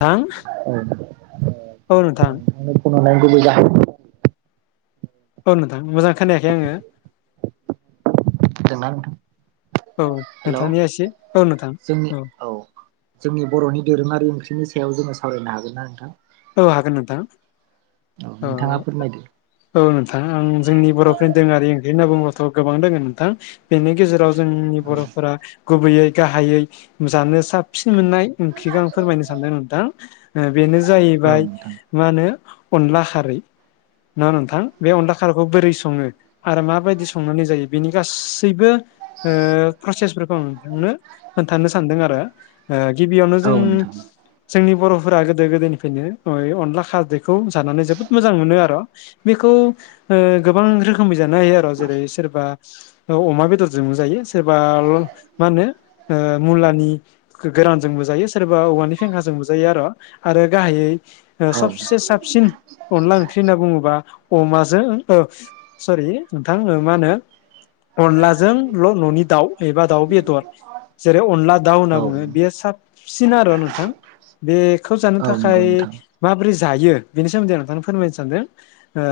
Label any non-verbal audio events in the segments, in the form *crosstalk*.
थां। औ औ। औ नोंथां। नोंथांनो फन हरनायनि गुबै जाहोनानो औ नोंथां मोजां खोनायाखै आङो। दोंना नोंथां औ हेल'? नोंथांनिया एसे औ नोंथां जोंनि औ। जोंनि बर'नि दोरोङारि ओंख्रिनि सायाव जोङो सावरायनो हागोन ना नोंथां? औ हागोन नोंथां। औ नोंथाङा फोरमायदो। औ नोंथां आं जोंनि बर'फोरनि दोङारि ओंख्रि होनना बुंङोब्लाथ' गोबां दोङो नोंथां। बेनि गेजेराव जोंनि औ बर'फोरा गुबैयै गाहायै जानो साबसिन मोननाय खिगां फोरमायनो सानदों नोंथां। बेनो औ जाहैबाय नोंथां मा होनो अनला खारै, ना नोंथां बे अनला खारैखौ बोरै संङो? आरो माबायदि संनानै जायो बेनि गासैबो ओ प्रसेसफोरखौ आं नोंथांनो खोन्थानो सानदों आरो। ओ गिबियावनो औ जों नोंथां जोंनि बर'फोरा गोदो गोदोनिफ्रायनो अ इ अनला खारैखौ जानानै जोबोद मोजां मोनो आरो बेखौ ओ गोबां रो खोमै जानो हायो आरो जेरै सोरबा अमा बेदरजों जायो सोरबा मा होनो ओ मुलानि गोरानजों बुजायो सोरबा औवानि फेंखाजोंबो जायो आरो। आरो गाहायै औ सबसे साबसिन अनला ओंख्रि होनना बुङोबा अमाजों ओ सरि नोंथां। मा होनो अनलाजोंल' न'नि दाउ एबा दाउ बेदर। जेरै अनला दाउ होनना औ बुङो बेयो साबसिन आरो नोंथां। बेखौ जानो नंगौ थाखाय नोंथां माबोरै जायो बेनि सोमोन्दै आं नोंथांनो फोरमायनो सानदों ओ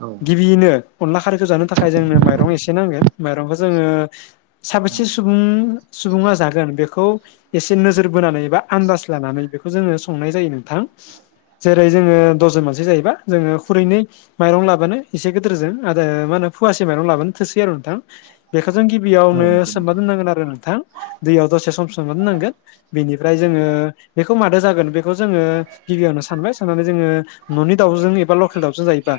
औ गिबियैनो अनला खारैखौ जानो थाखाय जोंनो माइरं एसे नांगोन। माइरंखौ जोङो साबेसे औ सुबुं सुबुङा जागोन बेखौ एसे नोजोर बोनानै एबा आन्दाज लानानै बेखौ जोङो संनाय जायो नोंथां। जेरै जोङो दसजन मानसि जायोबा जोङो खुरैनोै माइरं लाबानो एसे गिदिरजों आरो मा होनो फवासे माइरं लाबानो थोसै आरो नोंथां। बेखौ जों गिबियावनो नंगौ नोंथां औ नंगौ सोमना नोंथां दोननांगोन आरो नोंथां। दैयाव दसे सम सोमना दोननांगोन बेनिफ्राय जोङो बेखौ मादो जागोन बेखौ जोङो गिबियावनो सानबाय साननानै जोङो न'नि दाउजों एबा लकेल दाउजों जायोबा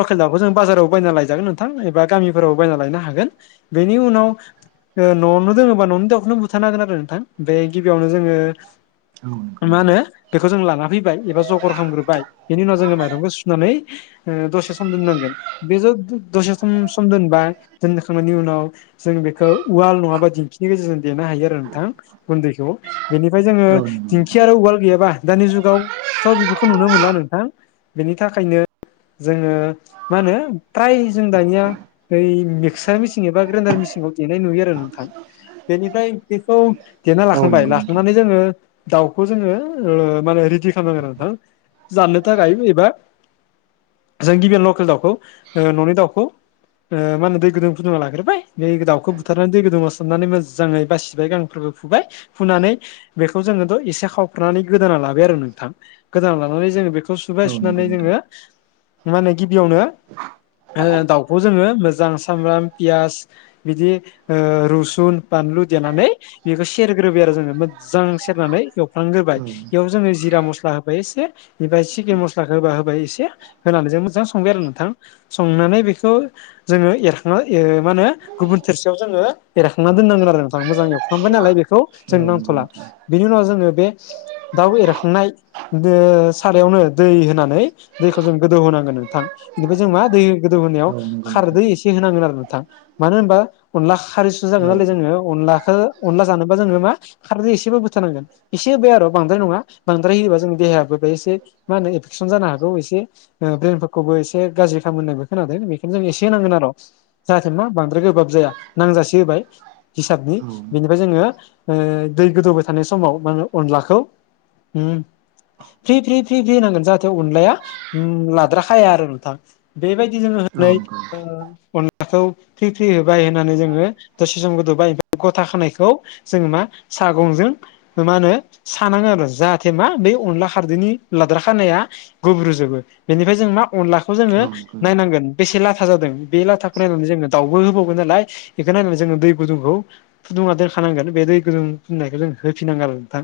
लकेल दाउखौ जों बाजाराव बायना लायजागोन नोंथां एबा गामिफोरावबो बायना लायनो हागोन। बेनि उनाव न'आवनो दोङोबा न'नि दाउखौनो बुथारनो हागोन आरो नोंथां। बे गिबियावनो जोङो औ नंगौ मा नोंथां होनो बेखौ जों लाना फै एबा जगर खालामग्रोबाय। बेनि उनाव जोङो माइरंखौ सुनानै ओ दसे सम दोननांगोन। बे ज दसे सम सम दोनबा दोनखांनायनि उनाव जों बेखौ उवाल नङाबा दिंखिनि गेजेरजों देनो हायो आरो नोंथां गुन्दैखौ। बेनिफ्राय जोङो औ दिेंखि आरो उवाल गैयाबा दानि जुगाव थ' बेफोरखौ नुनो मोनला नोंथां बेनि थाखायनो जोङो मा होनो फ्राय जों दानिया बै मिक्सार मिसिन एबा ग्रेनडार मिसिनाव देनाय नुयो आरो नोंथां। बेनिफ्राय बेखौ देना लाखांबाय नंगौ नोंथां लाखांनानै जोङो दाउखौ जोङो ओ माने रेडि खालाम नांगोन आरो नोंथां जाननो थाखाय एबा जों गिबियावनो लकेल दाउखौ ओ न'नि दाउखौ ओ मा होनो दै गुदुं फुदुंना लाग्रोबाय बे दाउखौ बुथारनानै दै गुदुंङाव सोमनानै मोजाङै बासिबाय गां फोर फुबाय फुनानै बेखौ जोङोथ' एसे सावथ्रनानै गोदाना लाबाय आरो नों गोदाना लानानै जोङो बेखौ सुबाय औ नंगौ सुनानै नोंथां जोङो मा होनो गिबियावनो ओ दाउखौ जोङो मोजां सामब्राम पियास बिदि ओ रुसुन बानलु देनानै। बेखौ सेरग्रोबाय आरो जोङो मोजां सेरनानै एवफ्लांग्रोबाय औ बेयाव जोङो जिरा मस स्ला होबाय एसे निफ्राय चिकेन मस्लाखौ होबा होबाय एसे होनानै जों मोजां संबाय आरो नोंथां। संनानै बेखौ जोङो एरखां मा होनो। गुबुन थोरसियाव जोङो एरखांनानै दोन्नांगोन आरो नोंथां। मोजां एवफ्रांबाय नालाय बेखौ जों औ नंगौ नांथ'ला। नोंथां बेनि उनाव जोङो बे दाउ एरखांनाय। बे सारायावनो दै होनानै दैखौ जों गोदौ होनांगोन नोंथां। बेखौ जों मा दै गोदौ होनायाव औ नंगौ खारदै नोंथां एसे होनांगोन आरो नोंथां। मानो होनबा अनला खारैसु जागोन नालाय जोङो औ अनलाखौ अनला जानोबा जोङो मा खारदै एसेबाबो होथारनांगोन। एसे होबाय आरो बांद्राय नङा बांद्राय होबा जोंनि देहायाबो बेहाय एसे मा होनो एफेकसन जानो हागौ एसे। ओ ब्रेनफोरखौबो एसे गाज्रि खालामो होन्नायबो खोनादों बेखायनो जों एसे नांगोन आर'। जाहाथे मा बांद्राय गोबाब जाया नांजासे होबाय। हिसाबनि। औ बेनिफ्राय जोङो ओ दै गोदौबाय थानाय समाव मा अनलाखौ हम। फ्रि-फ्रि-फ्रि-फ्रि होनांगोन जाहाथे अनलाया उम लाद्राखाया आरो नोंथां। बेबायदि जोङो औ होनानै नंगौ ओ अनला दाखौ फ्रि-फ्रि होबाय होननानै जोङो दसे सम गोदौबाय गथा खानायखौ जोङो मा सागंजों मा होनो सानाङो आरो जाहाथे मा बे अनला खारदैनि लाद्रा खानाया गुब्रुजोबो बेनिफ्राय जों मा अनला खौ जोङो नोंथां नायनांगोन। बेसे लाथा जादों बे लाथाखौ नायनानै जोङो दाउबो होबावगोन नालाय बेखौ नायनानै जोङो दै गुदुंखौ फुदुंना दोनखानांगोन बे दै गुदुं फुनायखौ जों होफिनांगोन आरो नोंथां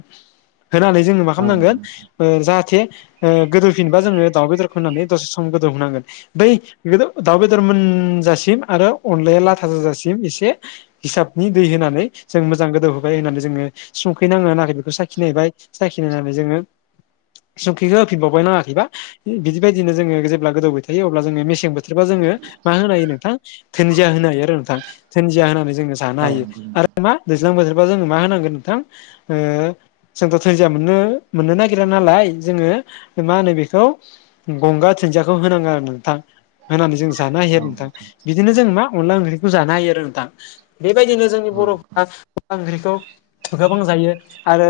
होनानै जोङो मा औ नंगौ खामनांगोन नोंथां ओ जाहाथे ओ गोदौफिनबा जोङो दाउ बेदरखौ होनानै दसे सम गोदौ होनांगोन। बै बे दाउ बेदर मोनजासिम आरो अनलाया लाथा जाजासिम एसे हिसाबनि दै होनानै जों मोजां गोदौहोबाय होननानै जोङो संखैनाङो नाङाखै बेखौ साखिनायबाय। साखिनायनानै जोङो सुंख्रिखौ होफिनबावबाय नाङाखैबा। बिदिबायदिनो जोङो जेब्ला गोदौबाय थायो अब्ला जोङो मेसें बोथोरबा जोङो मा होनो हायो नोंथां धोनदिया होनो हायो आरो नोंथां धोनदिया होनानै जोङो जानो औ हायो नंगौ नोंथां आरो मा दैज्लां बोथोरबा जोङो मा होनांगोन नोंथां ओ जोंथ' धोनजिया मोननो मोननो नागिर रा नालाय जोङो मा होनो बेखौ गंगा धोनदियाखौ होनाङो आरो नोंथां होनानै जों जानो हायो औ आरो नोंथां नंगौ बि बिदिनो जों मा अनला ओंख्रिखौ जानो हायो आरो नोंथां। बेबायदिनो जोंनि औ नोंथां औ बर'फ्रा अनला ओंख्रिखौ थु गोबां जायो आरो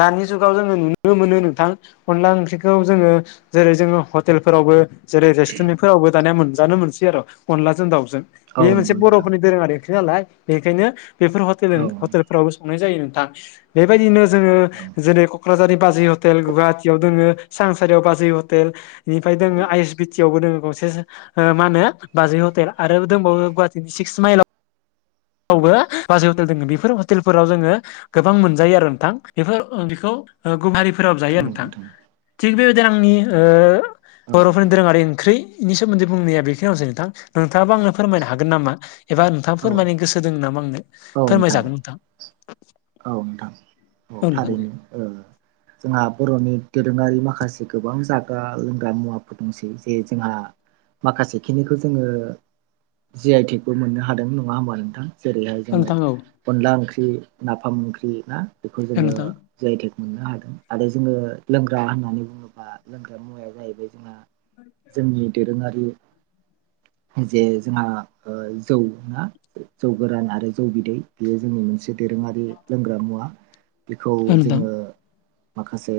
दानि जुगाव जोङो नुनो नो मोनो नोंथां। अनला ओंख्रिखौ जोङो जेरै जोङो हटेलफोरावबो जेरै रेस्टुरेन्ट फोरावबो दानिया मोनजानो मोनसै आरो अनलाजों दाउजों बे औ मोनसे नंगौ नोंथां बर'फोरनि दोरोङारि ओंख्रि नालाय बेनिखायनो बेफोर हथेल औ फोरावबो संनाय जायो नोंथां बेबायदिनो जोङो जेरै क'क्राझारि बाजै हटेल गुवाहाटियाव दङो सांसारियाव बाजै हटेल। बेनिफ्राय दोङ आइ एस बि टि आवबो दोङो गंसे सो ओ मा होनो बाजै हटेल आरो दंबावो गुवाहाटिनि सिक्स माइलाव आवबो बाजै हटेल दङ बेफोर हटेलफोराव जोङो गोबां मोनजायो आरो नोंथां बेफोर ओ बेखौ। ओ गुवारिफोराब जायो नोंथां थिग बेबायदिनो आंनि ओ औ बर'फोरनि दोरोङारि ओंख्रिनि सोमोन्दै बुंनाया बेखिनियावसै नोंथां नोंथाङाबा आंनो फोरमायनो हागोन नामा। एबा नोंथाङाफोरमायनाय गोसो दङो नामा आंनो औ नोंथां औ नोंथां औ नोंथां दे थारैनो ओ। जोंहा बर'नि दोरोङारि माखासे गोबां जाग्रा लोंग्रा मुवाफोर दंसै जे जोंहा। माखासे खिनिखौ जोङो जि आइ टिबो मोननो हादों नङा होमबा नोंथां जेरैहाय। औ जोङो नोंथां औ अनला ओंख्रि नाफाम ओंख्रि ना बेखौ औ जोङो। नोंथां जायटेक मोननो हादों आरो जोङो लोंग्रा होननानै बुङोब्ला लोंग्रा मुवाया जाहैबाय जोंहा जोंनि दोरोङारि जे जोंहा जौ ना जौ गोरान आरो जौ बिदै बेयो जोंनि मोनसे दोरोङारि लोंग्रा मुवा बेखौ औ नोंथां जोङो माखासे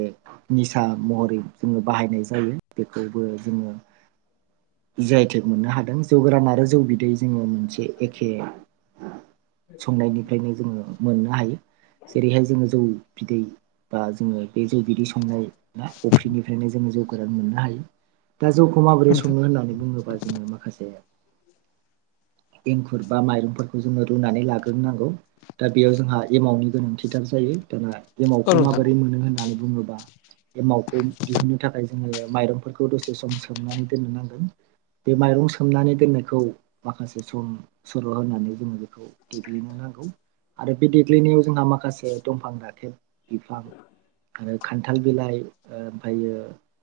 निसा महरै जोङो बाहायनाय जायो बेखौबो जोङो जइटेक मोननो हादों जौ गोरान आरो जौ बिदै जोङो मोनसे एखे संनायनिफ्रायनो जोङो मोननो हायो जेरैहाय जोङो जौ बिदै बा जोङो बे जौ बिदै संनाय बा अफ्रिनिफ्रायनो जोङो जौगोरां मोननो हायो दा जौखौ औ माबोरै नोंथां सङो होननानै बुङोबा जोङो माखासे एंखुर बा माइरंफोरखौ जोङो रुनानै लाग्रोनोनांगौ दा बेयाव जोंहा एमाउन्टनि गोनांथि दार जायो दाना औ एमावखौ नोंथां माबोरै मोनो होननानै बुङोबा ए मावावखौ दिहुननो थाखाय जोङो माइरंफोरखौ दसे सम सोमनानै दोननो नांगोन बे माइरं सोमनानै दोननायखौ माखासे सम सल' होनानै जोङो बेखौ देग्लिनो नांगौ आरो बे देग्लिनायाव जोंहा माखासे दंफां दाथेर बिफां आरो खान्थाल बिलाइ ओमफ्रायो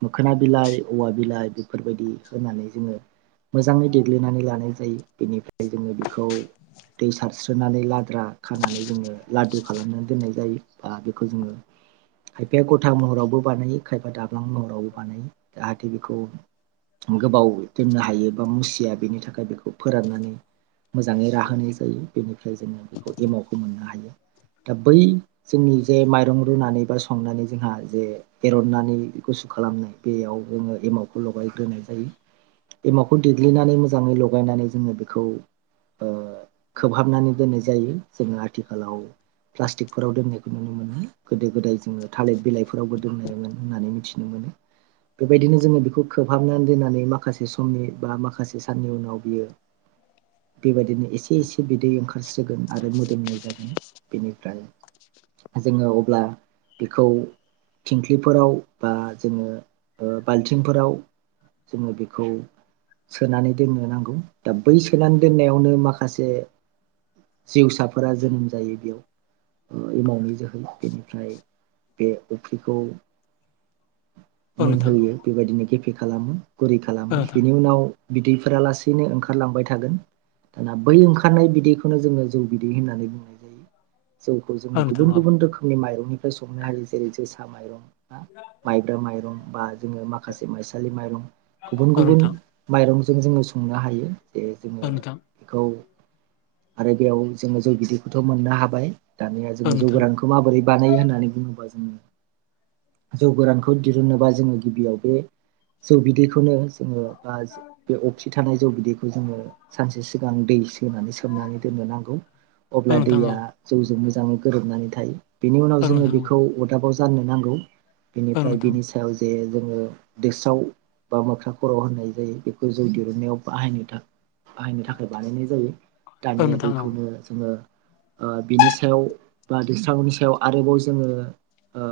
मोखोना बिलाइ औवा बिलाइ बेफोरबायदि होनानै जोङो मोजाङै देग्लिनानै लानाय जायो बेनिफ्राय जोङो बेखौ दै सारस्रोनानै लाद्रा खानानै जोङो लादु खालामनानै दोननाय जायो दा बेखौ जोङो खायफाया गथा महरावबो बानायो खायफा दाब्लां महरावबो बानायो जाहाथे बेखौ गोबाव दोननो हायो बा मुसिया बेनि थाखाय बेखौ फोराननानै मोजाङै राहोनाय जायो बेनिफ्राय जोङो बेखौ एमावखौ मोननो हायो दा बै जोंनि जे माइरं रुनानै बा संनानै जोंहा जे एरननानै गुसु खालामनाय बेयाव जोङो एमावखौ लगायग्रोनाय जायो एमाखौ देग्लिनानै मोजाङै लगायनानै जोङो बेखौ खोबहाबनानै दोननाय जायो जोङो आथिखालाव प्लास्टिकफोराव दोननायखौ नुनो मोनो गोदो गोदाय जोङो थालिर बिलाइफोरावबो दोननायोमोन होननानै मिथिनो मोनो बेबायदिनो जोङो बेखौ खोबहाबनानै दोननानै माखासे समनि बा माखासे साननि उनाव बियो बेबायदिनो एसे एसे एसे बिदै ओंखारस्रोगोन आरो मोदोमनाय जागोन बेनिफ्राय जोङो अब्ला बेखौ थिंख्लिफोराव बा जोङो बाल्थिंफोराव जोङो बेखौ सोनानै दोननो नांगौ दा बै सोनानै दोननायावनो माखासे जिउसाफोरा जोनोम जायो बेयाव एमावनि जोहै बेनिफ्राय बे अफ्रिखौ औ नोंथां औ नोंथां मोनहोयो बेबायदिनो गेफे खालामो गुरै औ खालामो बेनि उनाव बिदैफोरा लासैनो ओंखारलांबाय थागोन दाना बै ओंखार खारनाय बिदैखौनो जोङो। जौ बिदै होननानै बुंनाय जायो जौखौ जोङो नोंथां गुबुन औ गुबुन रोखोमनि माइरंनि संनो हायो। जेरै जोसा माइरं माइब्रा माइरं बा जोङो माखासे माइसालि माइरं गुबुन औ गुबुन नोंथां माइरंजों जोङो संनो हायो। जे औ नोंथां औ नोंथां औ नोंथां औ जोङो नोंथां औ बेखौ आरो बेयाव जोङो जय बिदैखौथ' मोननो हाबाय। दानिया जोङो औ नोंथां औ जौ नोंथां औ गोरांखौ माबोरै बानायो होननानै बुङोबा जोङो, जौ गोरानखौ दिहुनोबा जोङो गिबियाव बे जौ बिदैखौनो जोङो बा बे असि थानाय जौ बिदैखौ जोङो सानसे सिगां दै एसे होनानै सोमनानै दोननो नांगौ अब्ला दैया जौजों मोजाङै गोरोबनानै थायो। बेनि उनाव जोङो बेखौ अरदाबाव जाननो नांगौ बेनिफ्राय बेनि सायाव *unintelligible* बा मोख्रा खर' होननाय जायो बेखौ जौ दिरुनन्नायाव बाहायनो बाहायनो थाखाय बानायनाय जायो। दानिया बैखौनो जोङो ओ बिनि सायाव बा दैस्रांगौनि सायाव आरोबाव जोङो ओ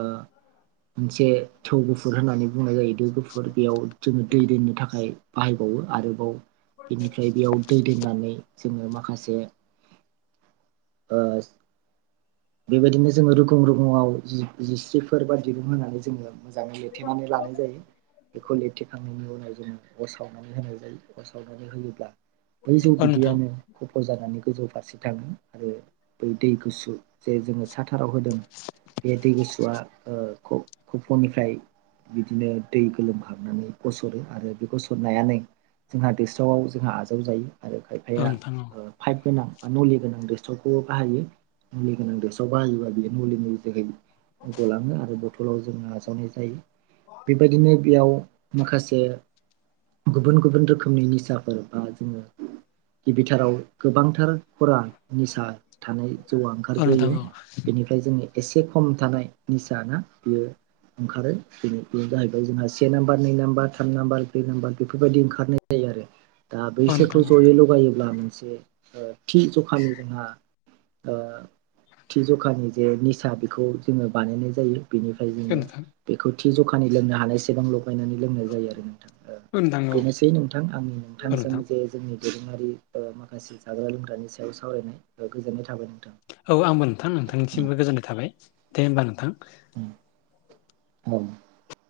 मोनसे थौ गुफुर होननानै बुंनाय जायो। गुफुर बेयाव जोङो दै दोननो थाखाय बाहायबावो आरोबाव बेनिफ्राय बेयाव दै दोननानै जोङो माखासे ओ स बेबायदिनो जोङो रुगुं रुगुङआव जि जिस्रिफोर बा दिरुं होनानै जोङो मोजाङै लिरथेनानै लानाय जायो बेखौ लिरथेखांनायनि उनाव जोङो अर सावनानै होनाय जायो। अर सावनानै होयोब्ला बै जौ बिदैयानो खफ' जानानै गोजौ फारसे थाङो आरो बै दै गुसु जे जोङो साथाराव होदों बे दै गुसुआ कफ'निफ्राय बिदिनो दै गोलोमहाबनानै गसरो आरो बे गसरनायानो जोंहा दोस्रावआव जोंहा आजावजायो आरो खायफाया पाइप गोनां बा नलि गोनां दसावखौबो बाहायो नलि गोनां देसाव बाहायोबा बियो मुलिनि ज गलाङो आरो फटलाव जों आजावनाय जायो बेबायदिनो बेयाव माखासे गुबुन गुबुन रोखोमनि निसाफोर बा जोङो गिबिथाराव गोबांथार खरा निसा थानाय जौआ औ नोंथां औ नोंथां ओंखारग्रोयो औ बेनिफ्राय ओमफ्राय जोंनि एसे खम थानाय निस ना बियो ओंखारो दिनै बेनो जाहैबाय जोंहा से नाम्बार नै नाम्बार थाम नाम्बार ब्रै नाम्बार बेफोरबायदि ओंखारनाय जायो आरो। दा औ नोंथां औ नोंथां औ नोंथां औ बैसोरखौ जयै लगायोब्ला मोनसे थि जखानि जोंहा ओ थि जखानि जे निसा बेखौ जोङो बानायनाय जायो बेनिफ्राय नोंथां *unintelligible* बेखौ थि जखानि लोंनो हानायसेबां लगायनानै लोंनाय जायो आरो नोंथां औ बेनोसै नोंथां आंनि औ नोंथांजों नोंथां जे जोंनि दोरोङारि माखासे जाग्रा लोंग्रानि सायाव सावरायनाय गोजोननाय थाबाय नोंथां। औ आंबो नोंथां नोंथांनिसिमबो गोजोननाय थाबाय दे होमबा नोंथां। *inaudible* औ।